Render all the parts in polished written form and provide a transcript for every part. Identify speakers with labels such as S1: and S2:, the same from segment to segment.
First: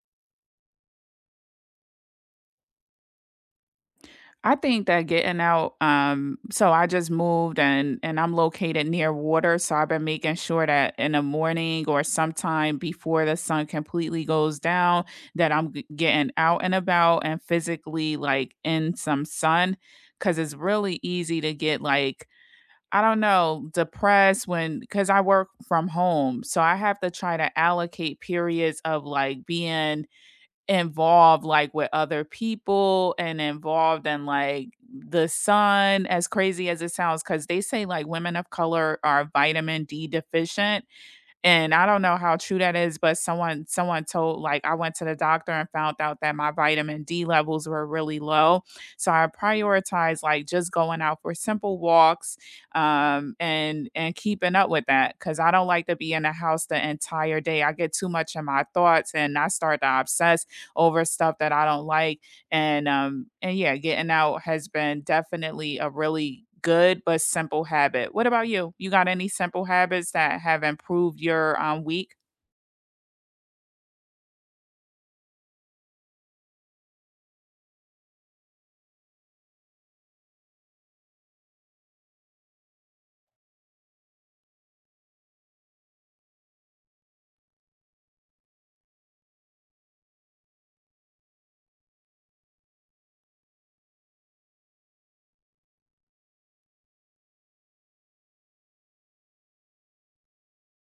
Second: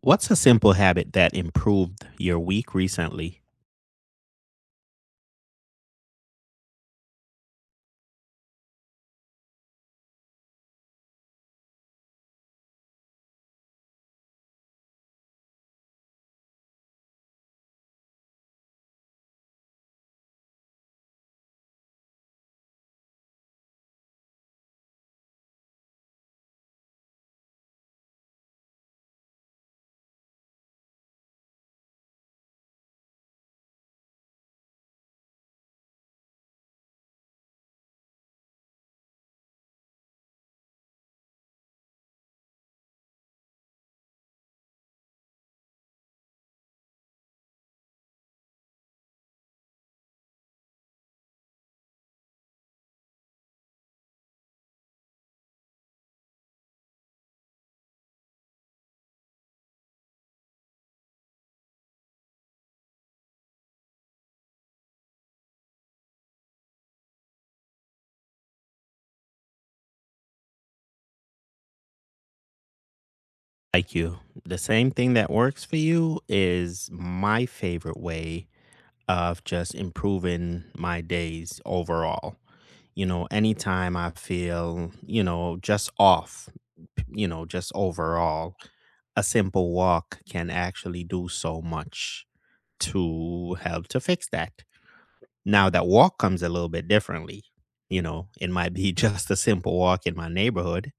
S1: What's a simple habit that improved your week recently?
S2: I think that getting out, so I just moved and I'm located near water, so I've been making sure that in the morning or sometime before the sun completely goes down, that I'm getting out and about and physically like in some sun, because it's really easy to get like I don't know depressed when because I work from home, so I have to try to allocate periods of like being involved, like, with other people and involved in, like, the sun, as crazy as it sounds, because they say, like, women of color are vitamin D deficient, and I don't know how true that is, but someone told like I went to the doctor and found out that my vitamin D levels were really low. So I prioritize like just going out for simple walks and keeping up with that cuz I don't like to be in the house the entire day. I get too much in my thoughts and I start to obsess over stuff that I don't like and yeah, getting out has been definitely a really good but simple habit. What about you? You got any simple habits that have improved your week?
S1: Like you, the same thing that works for you is my favorite way of just improving my days overall. You know, anytime I feel, you know, just off, you know, just overall, a simple walk can actually do so much to help to fix that. Now that walk comes a little bit differently. You know, it might be just a simple walk in my neighborhood,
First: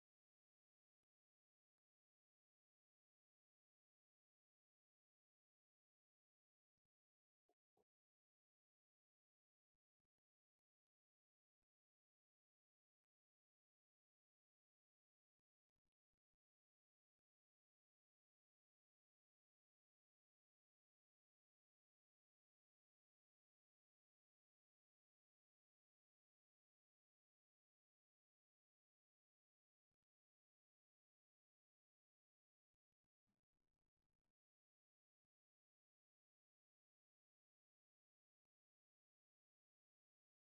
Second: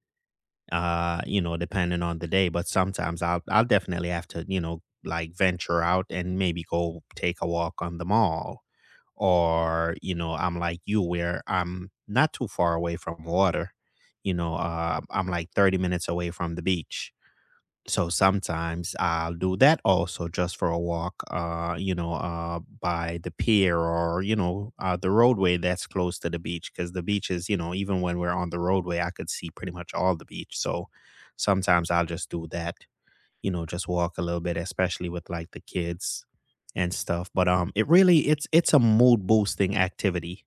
S1: you know, depending on the day, but sometimes I'll definitely have to, you know, like venture out and maybe go take a walk on the mall. Or, you know, I'm like you where I'm not too far away from water. You know, I'm like 30 minutes away from the beach, so sometimes I'll do that also just for a walk, you know, by the pier or, you know, the roadway that's close to the beach. Cause the beach is, you know, even when we're on the roadway, I could see pretty much all the beach. So sometimes I'll just do that, you know, just walk a little bit, especially with like the kids and stuff. But it really, it's a mood boosting activity,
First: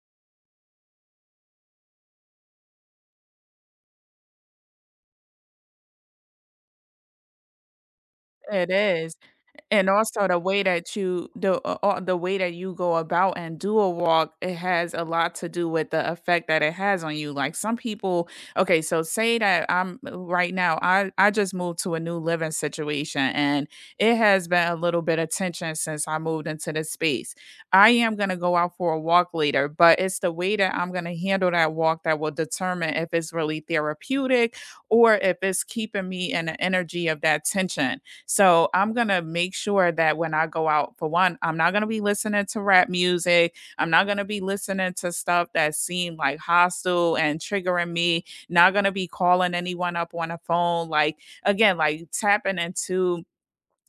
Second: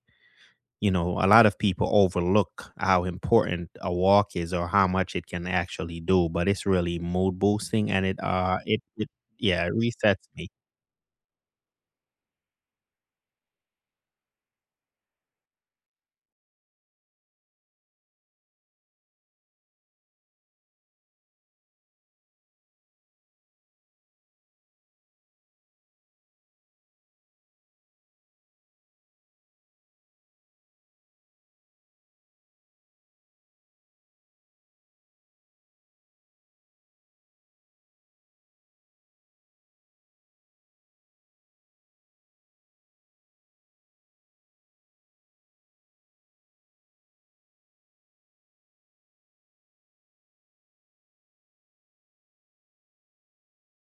S1: you know, a lot of people overlook how important a walk is or how much it can actually do, but it's really mood boosting and it uh
S2: It
S1: it, it
S2: is.
S1: yeah, it
S2: And
S1: resets
S2: also the
S1: me
S2: way that you the way that you go about and do a walk, it has a lot to do with the effect that it has on you. Like some people, okay, so say that I'm right now, I just moved to a new living situation and it has been a little bit of tension since I moved into this space. I am gonna go out for a walk later, but it's the way that I'm gonna handle that walk that will determine if it's really therapeutic or if it's keeping me in the energy of that tension. So I'm gonna make sure that when I go out, for one, I'm not gonna be listening to rap music. I'm not gonna be listening to stuff that seem like hostile and triggering me. Not gonna be calling anyone up on a phone. Like again, like tapping into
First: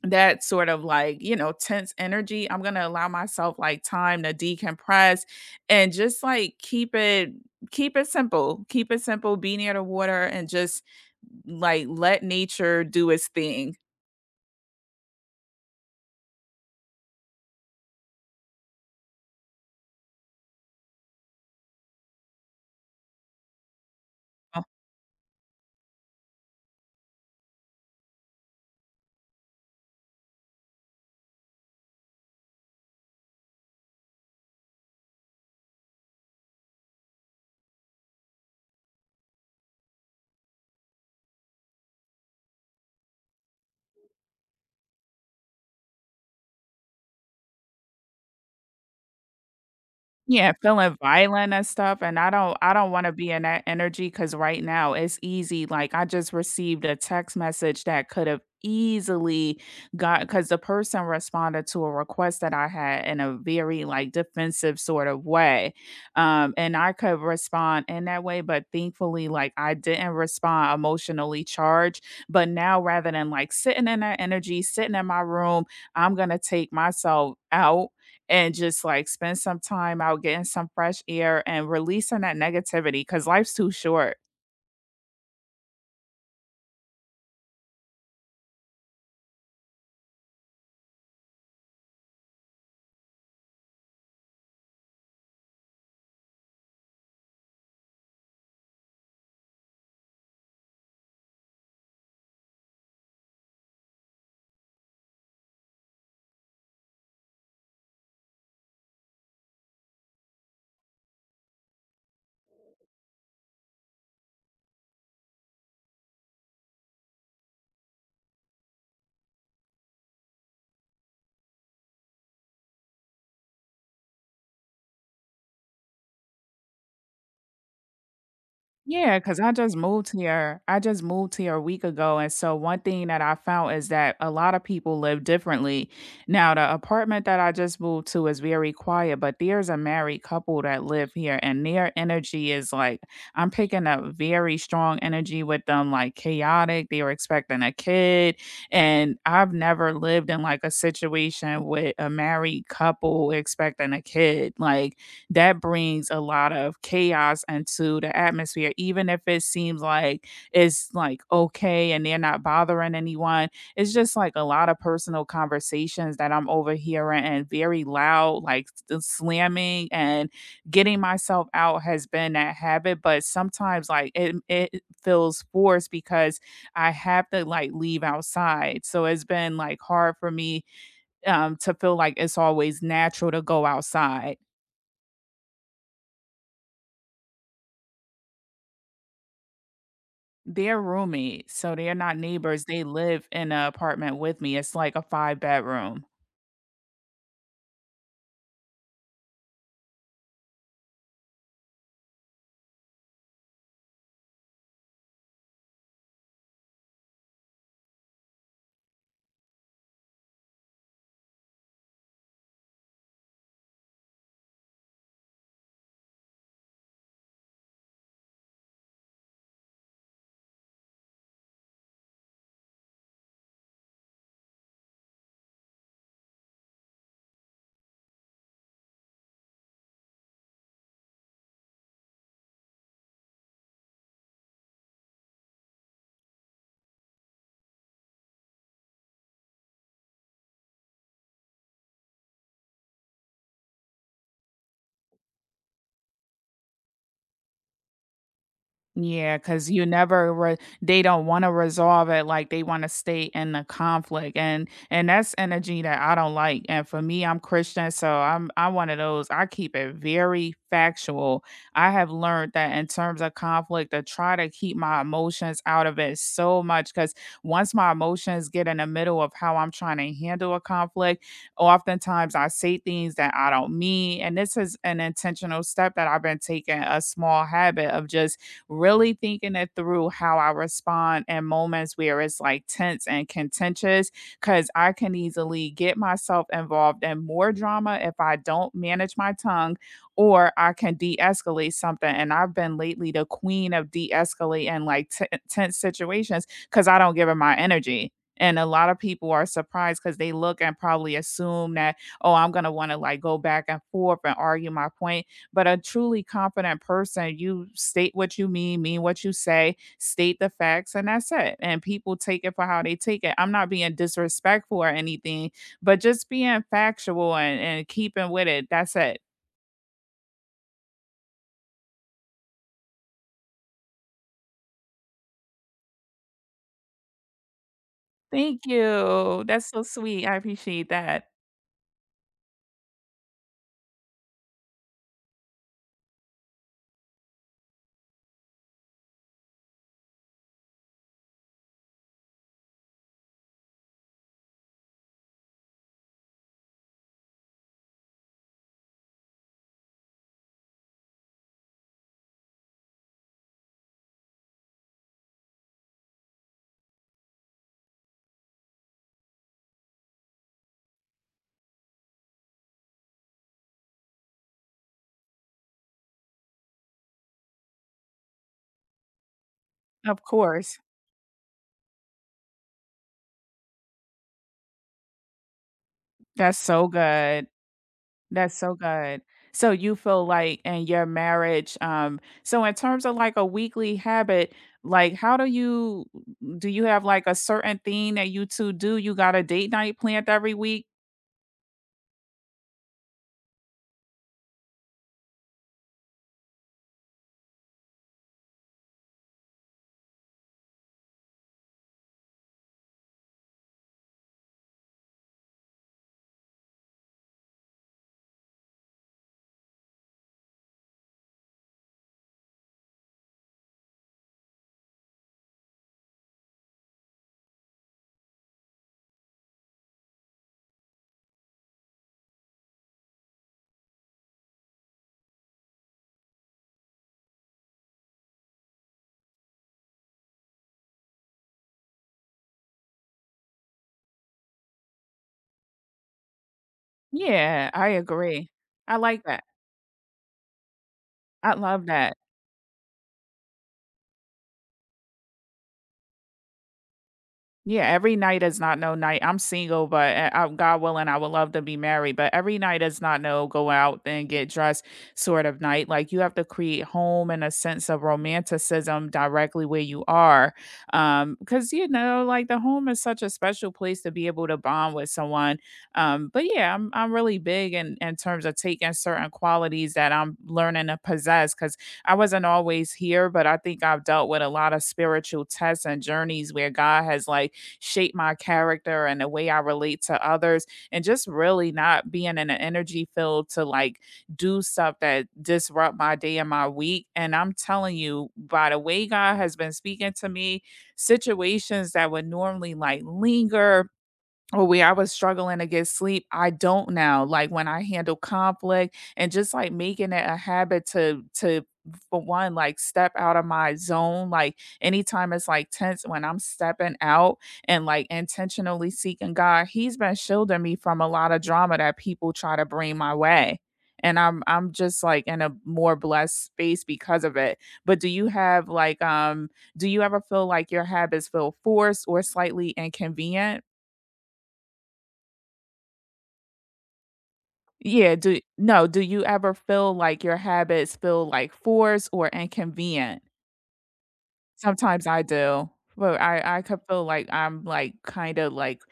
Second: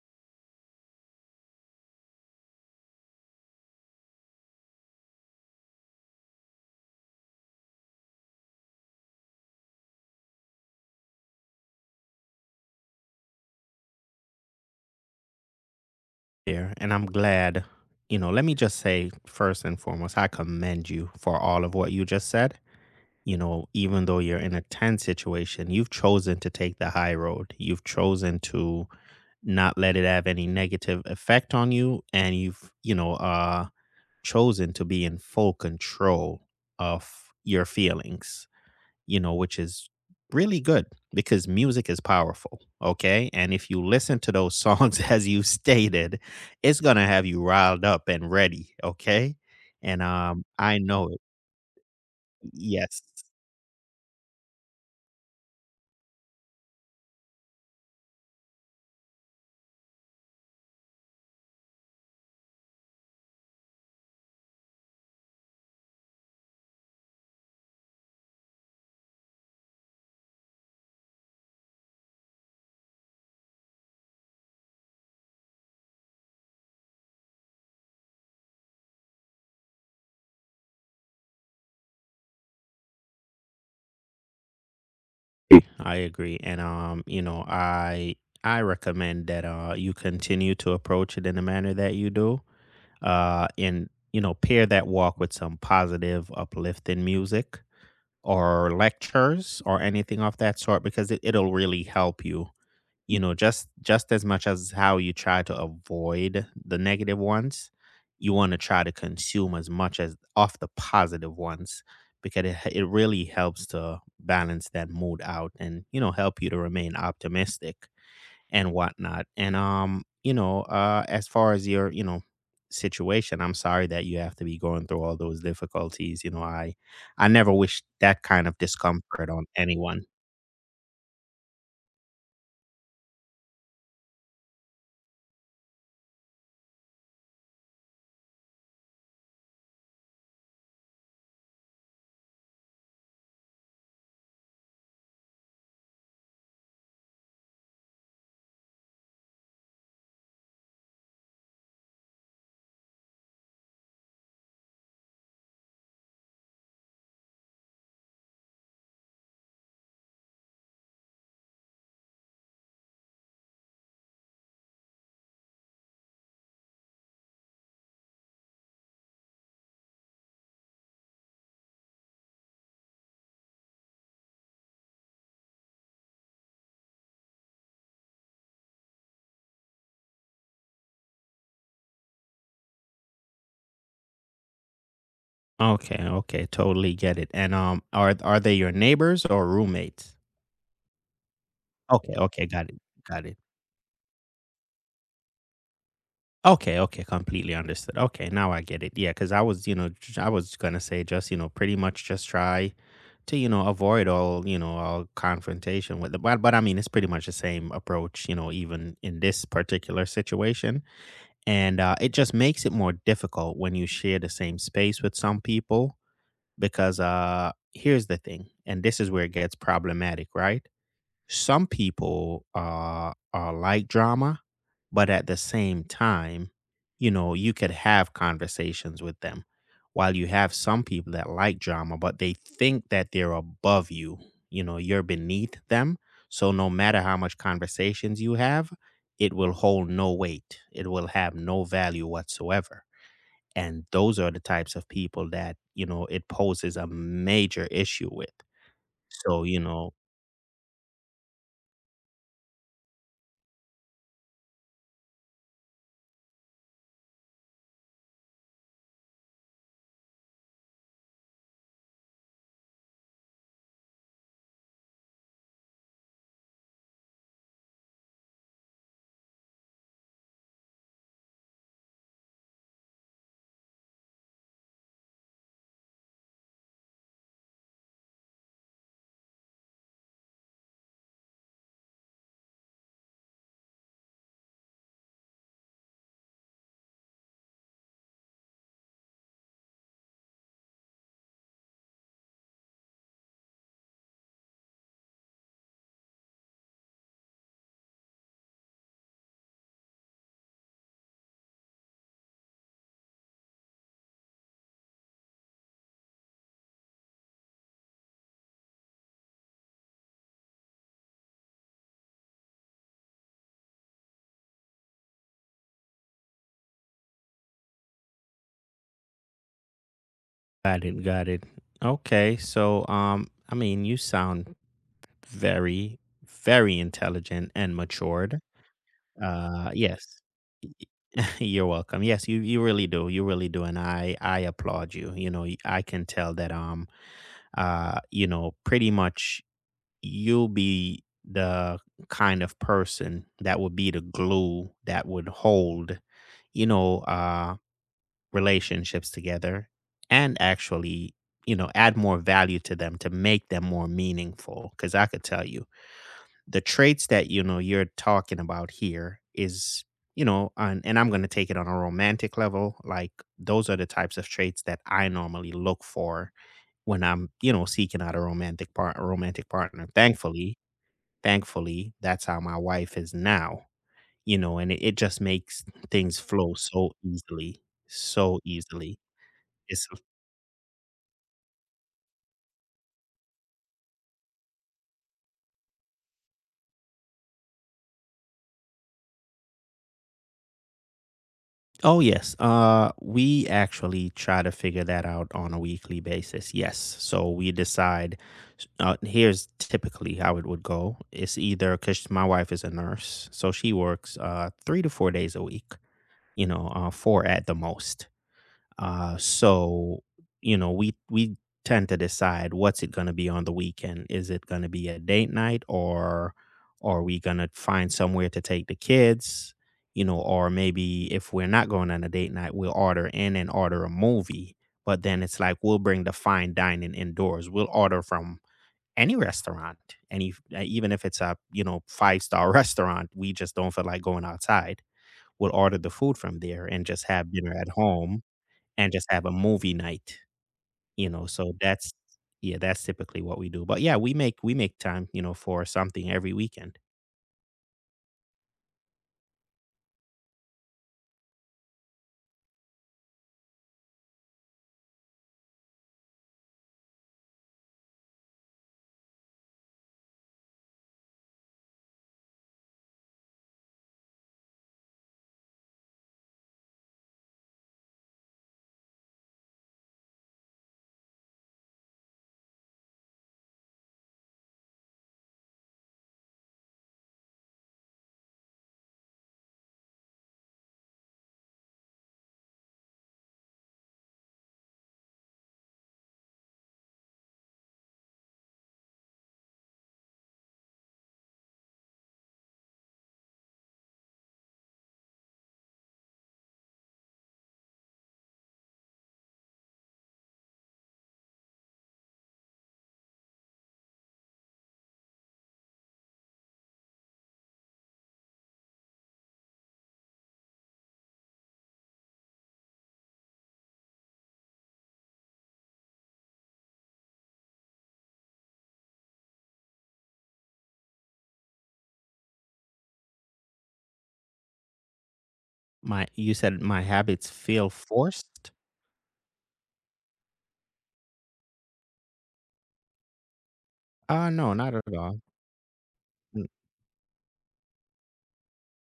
S2: that sort of like you know tense energy. I'm going to allow myself like time to decompress and just like keep it simple, be near the water and just like let nature do its thing.
S1: there. And I'm glad, you know, let me just say first and foremost, I commend you for all of what you just said. You know, even though you're in a tense situation, you've chosen to take the high road. You've chosen to not let it have any negative effect on you, and you've, you know, chosen to be in full control of your feelings, you know, which is really good because music is powerful. Okay. And if you listen to those songs, as you stated, it's going to have you riled up and ready. Okay. And
S2: Yeah,
S1: I
S2: feeling
S1: know it.
S2: violent and stuff, and I don't
S1: Yes,
S2: wanna be in that energy because right now it's easy, like, I just received a text message that could have easily got because the person responded to a request that I had in a very, like, defensive sort of way, and I could respond in that way, but thankfully, like, I didn't respond emotionally charged, but now rather than, like, sitting in that energy, sitting in my room, I'm gonna take myself out and just like spend some time out getting some fresh air and releasing that negativity because life's too short.
S1: I agree. And you know, I recommend that you continue to approach it in the manner that you do. And you know, pair that walk with some positive, uplifting music or lectures or anything of that sort, because it'll really help you, you know, just as much as how you try to avoid the negative ones. You want to try to consume as much as of the positive ones, because it really helps to balance that mood out, and you know, help you to remain optimistic and whatnot. And you know, as far as your, you know, situation, I'm sorry that you have to be going through all those difficulties. You know, I never wish that kind of
S2: Yeah,
S1: discomfort
S2: cause
S1: on
S2: I just
S1: anyone.
S2: moved here. I just moved here a week ago, and so one thing that I found is that a lot of people live differently. Now, the apartment that I just moved to is very quiet, but there's a married couple that live here, and their energy is like I'm picking up very strong energy with them, like chaotic. They were expecting a kid, and I've never lived in like a situation with a married couple expecting a kid. Like that brings a lot of chaos into the atmosphere, even if it seems like it's like okay and they're not bothering anyone. It's just like a lot of personal conversations that I'm overhearing and very loud, like slamming, and getting myself out has been that habit. But sometimes like it feels forced because I have to like leave outside. So it's been like hard for me to feel like it's always natural to go outside.
S1: Okay, okay, totally get it. And are they your neighbors or roommates?
S2: They're roommates, so they're
S1: Okay,
S2: not
S1: okay,
S2: neighbors,
S1: got it,
S2: they
S1: got
S2: live
S1: it.
S2: in an apartment with me, it's like a 5 bedroom.
S1: Okay, okay, completely understood. Okay, now I get it. Yeah, because I was, you know, I was gonna say, just, you know, pretty much just try to, you know, avoid all, you know, all confrontation with the, but I mean, it's pretty much the same approach, you know, even in this particular situation, and it just makes it more difficult when you share the same space with some people, because here's the thing, and this is where it gets problematic, right? Some people are like drama, but at the same time, you know, you could have conversations with them. While you have some people that like drama, but they think that they're above you, you know, you're beneath them. So no matter how much conversations you have, it will hold no weight. It will have no value whatsoever. And those are the types of people that, you know, it poses a major issue with.
S2: Yeah,
S1: So, you
S2: cause you
S1: know.
S2: never re they don't wanna resolve it, like, they wanna stay in the conflict, and that's energy that I don't like, and for me, I'm Christian, so I'm one of those. I keep it very factual. I have learned that in terms of conflict, to try to keep my emotions out of it so much, cause once my emotions get in the middle of how I'm trying to handle a conflict, oftentimes I say things that I don't mean, and this is an intentional step that I've been taking, a small habit of just really thinking it through how I respond in moments where it's like tense and contentious because I can easily get myself involved in more drama if I don't manage my tongue or I can de escalate something. And I've been lately the queen of de escalating like tense situations because I don't give her my energy. And a lot of people are surprised because they look and probably assume that, oh, I'm going to want to like go back and forth and argue my point, but a truly confident person, you state what you mean what you say, state the facts, and that's it. And people take it for how they take it. I'm not being disrespectful or anything, but just being factual and, keeping with it. That's it.
S1: Got it, got it. Okay, so I mean, you sound very, very intelligent and matured.
S2: Thank you. That's so
S1: Yes,
S2: sweet. I appreciate that.
S1: you're welcome. Yes, you really do. You really do, and I applaud you. You know, I can tell that you know, pretty much you'll be the kind of person that would be the glue that would hold, you know, relationships together, and actually, you know, add more value to them to make them more meaningful. Cause I could tell you the traits that, you know, you're talking about here is, you know, and I'm going to take it on a romantic level. Like, those are the types of traits that I normally look for when I'm, you know, seeking out a romantic partner.
S2: Of
S1: Thankfully,
S2: course.
S1: that's how my wife is now, you know, and it just makes things flow
S2: That's so
S1: so
S2: good.
S1: easily, so
S2: That's so
S1: easily.
S2: good. So
S1: It's
S2: you feel like in your marriage, so in terms of like a weekly habit, like how do you have like a certain thing that you two do? You got a date night planned every week?
S1: Oh yes. We actually try to figure that out on a weekly basis. Yes. So we decide here's typically how it would go. It's either, cuz my wife is a nurse, so she works 3 to 4 days a week, you know, 4 at the most. So, you know, we tend to decide what's it going to be on the weekend. Is it going to be a date night, or are we going to find somewhere to take the kids? You know, or maybe if we're not going on a date night, we'll order in and order a movie. But then it's like we'll bring the fine dining indoors. We'll order from any restaurant, any, even if it's a, you know, five star restaurant, we just don't feel like going outside. We'll order the food from there and just have dinner at
S2: Yeah, I
S1: home
S2: agree.
S1: and
S2: I
S1: just
S2: like
S1: have a
S2: that.
S1: movie night, you know, so
S2: I love
S1: that's
S2: that.
S1: yeah, that's typically what we do. But yeah, we make time, you know, for something every weekend.
S2: Yeah, every night is not no night. I'm single, but God willing, I would love to be married. But every night is not no go out and get dressed sort of night. Like you have to create home and a sense of romanticism directly where you are. Because you know, like the home is such a special place to be able to bond with someone. But yeah, I'm really big in terms of taking certain qualities that I'm learning to possess because I wasn't always here, but I think I've dealt with a lot of spiritual tests and journeys where God has like shape my character and the way I relate to others, and just really not being in an energy field to like do stuff that disrupt my day and my week. And I'm telling you, by the way God has been speaking to me, situations that would normally like linger or where I was struggling to get sleep, I don't now. Like when I handle conflict and just like making it a habit to for one, like step out of my zone. Like anytime it's like tense when I'm stepping out and like intentionally seeking God, He's been shielding me from a lot of drama that people try to bring my way. And I'm just like in a more blessed space because of it. But do you have like do you ever feel like your habits feel forced or slightly inconvenient?
S1: My you said my habits feel
S2: Yeah, do
S1: forced?
S2: no, Do you ever feel like your habits feel like forced or inconvenient?
S1: No, not at
S2: Sometimes
S1: all.
S2: I do, but
S1: Mm.
S2: I could feel like I'm like kind of like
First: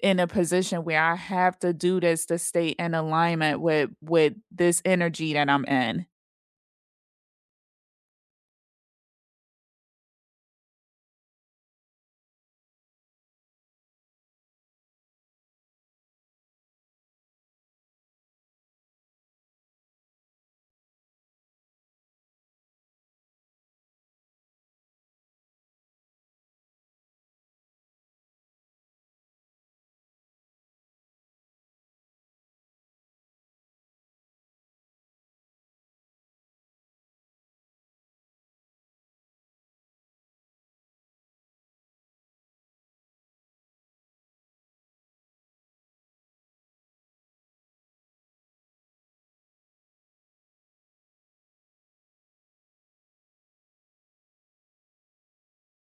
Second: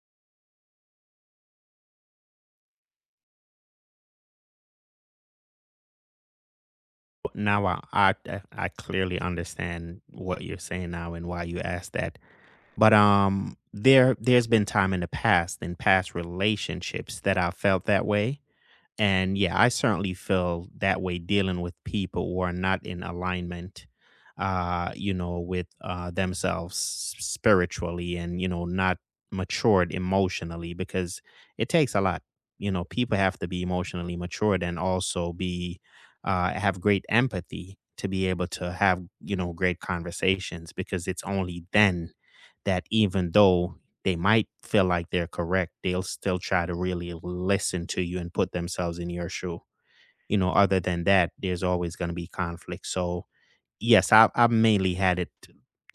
S2: in a position where I have to do this to stay in alignment with this energy that I'm in.
S1: Now I clearly understand what you're saying now and why you asked that. But there's been time in the past, in past relationships, that I felt that way. And yeah, I certainly feel that way dealing with people who are not in alignment, you know, with themselves spiritually, and, you know, not matured emotionally, because it takes a lot. You know, people have to be emotionally matured and also have great empathy, to be able to have, you know, great conversations, because it's only then that, even though they might feel like they're correct, they'll still try to really listen to you and put themselves in your shoe. You know, other than that, there's always going to be conflict. So, yes, I've mainly had it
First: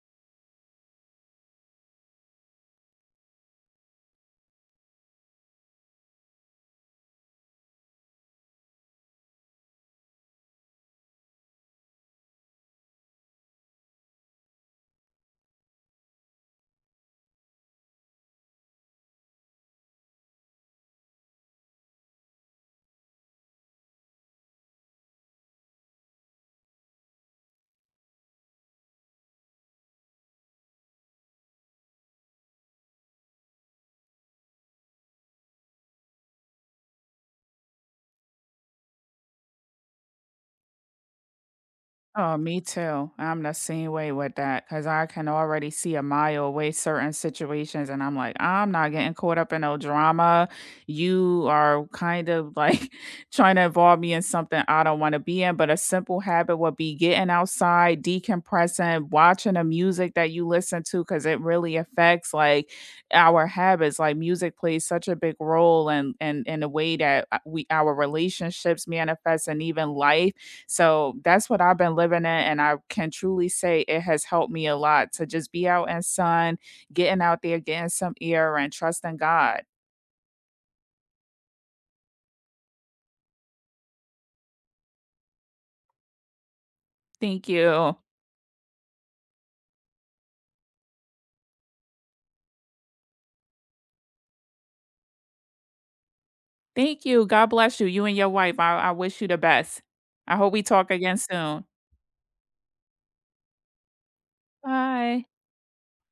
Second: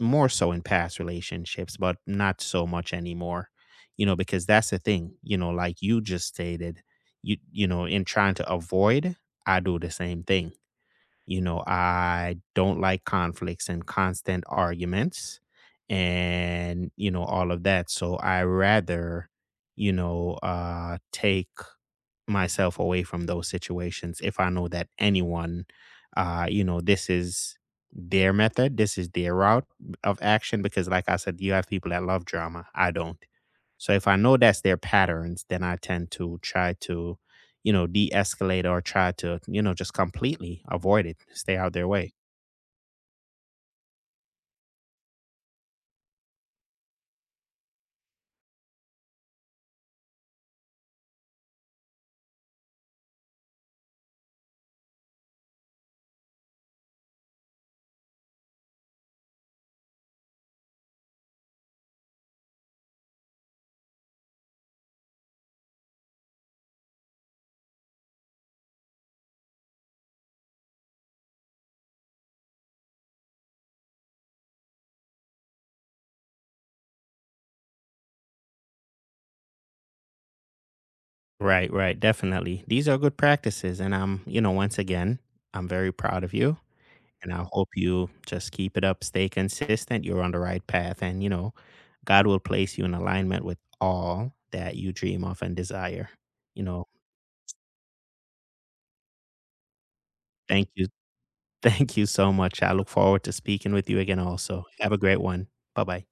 S1: more so in past relationships, but not so much anymore, you know, because that's the thing, you know, like you just stated, you know, in trying to avoid, I do the same thing, you know, I don't like conflicts and constant arguments and, you know, all of that. So I rather, you know, take myself away from those situations if I know that anyone, you know, this is their method, this is their route of action. Because, like I said, you have people that love drama. I don't. So if I know that's their patterns, then I tend to try to, you know, de escalate, or try to, you know, just completely avoid it, stay out their way.
S2: Oh, me too. I'm the same way with that because I can already see a mile away certain situations, and I'm like, I'm not getting caught up in no drama. You are kind of like trying to involve me in something I don't want to be in. But a simple habit would be getting outside, decompressing, watching the music that you listen to because it really affects like our habits. Like music plays such a big role in in the way that we our relationships manifest and even life, so that's what I've been living in. And I can truly say it has helped me a lot to just be out in sun, getting out there, getting some air and trusting God.
S1: Right, right, definitely. These are good practices. And I'm, you know, once again, I'm very proud of you. And I
S2: Thank
S1: hope
S2: you.
S1: you just keep it up, stay consistent. You're on the right path. And, you know, God will place you in alignment with all that you dream of and desire. You know,
S2: Thank you. God bless you. You and your wife. I wish you the best. I hope we
S1: thank you.
S2: talk again soon.
S1: Thank you so much. I look forward to speaking with you again also. Have a great
S2: Bye.
S1: one. Bye bye.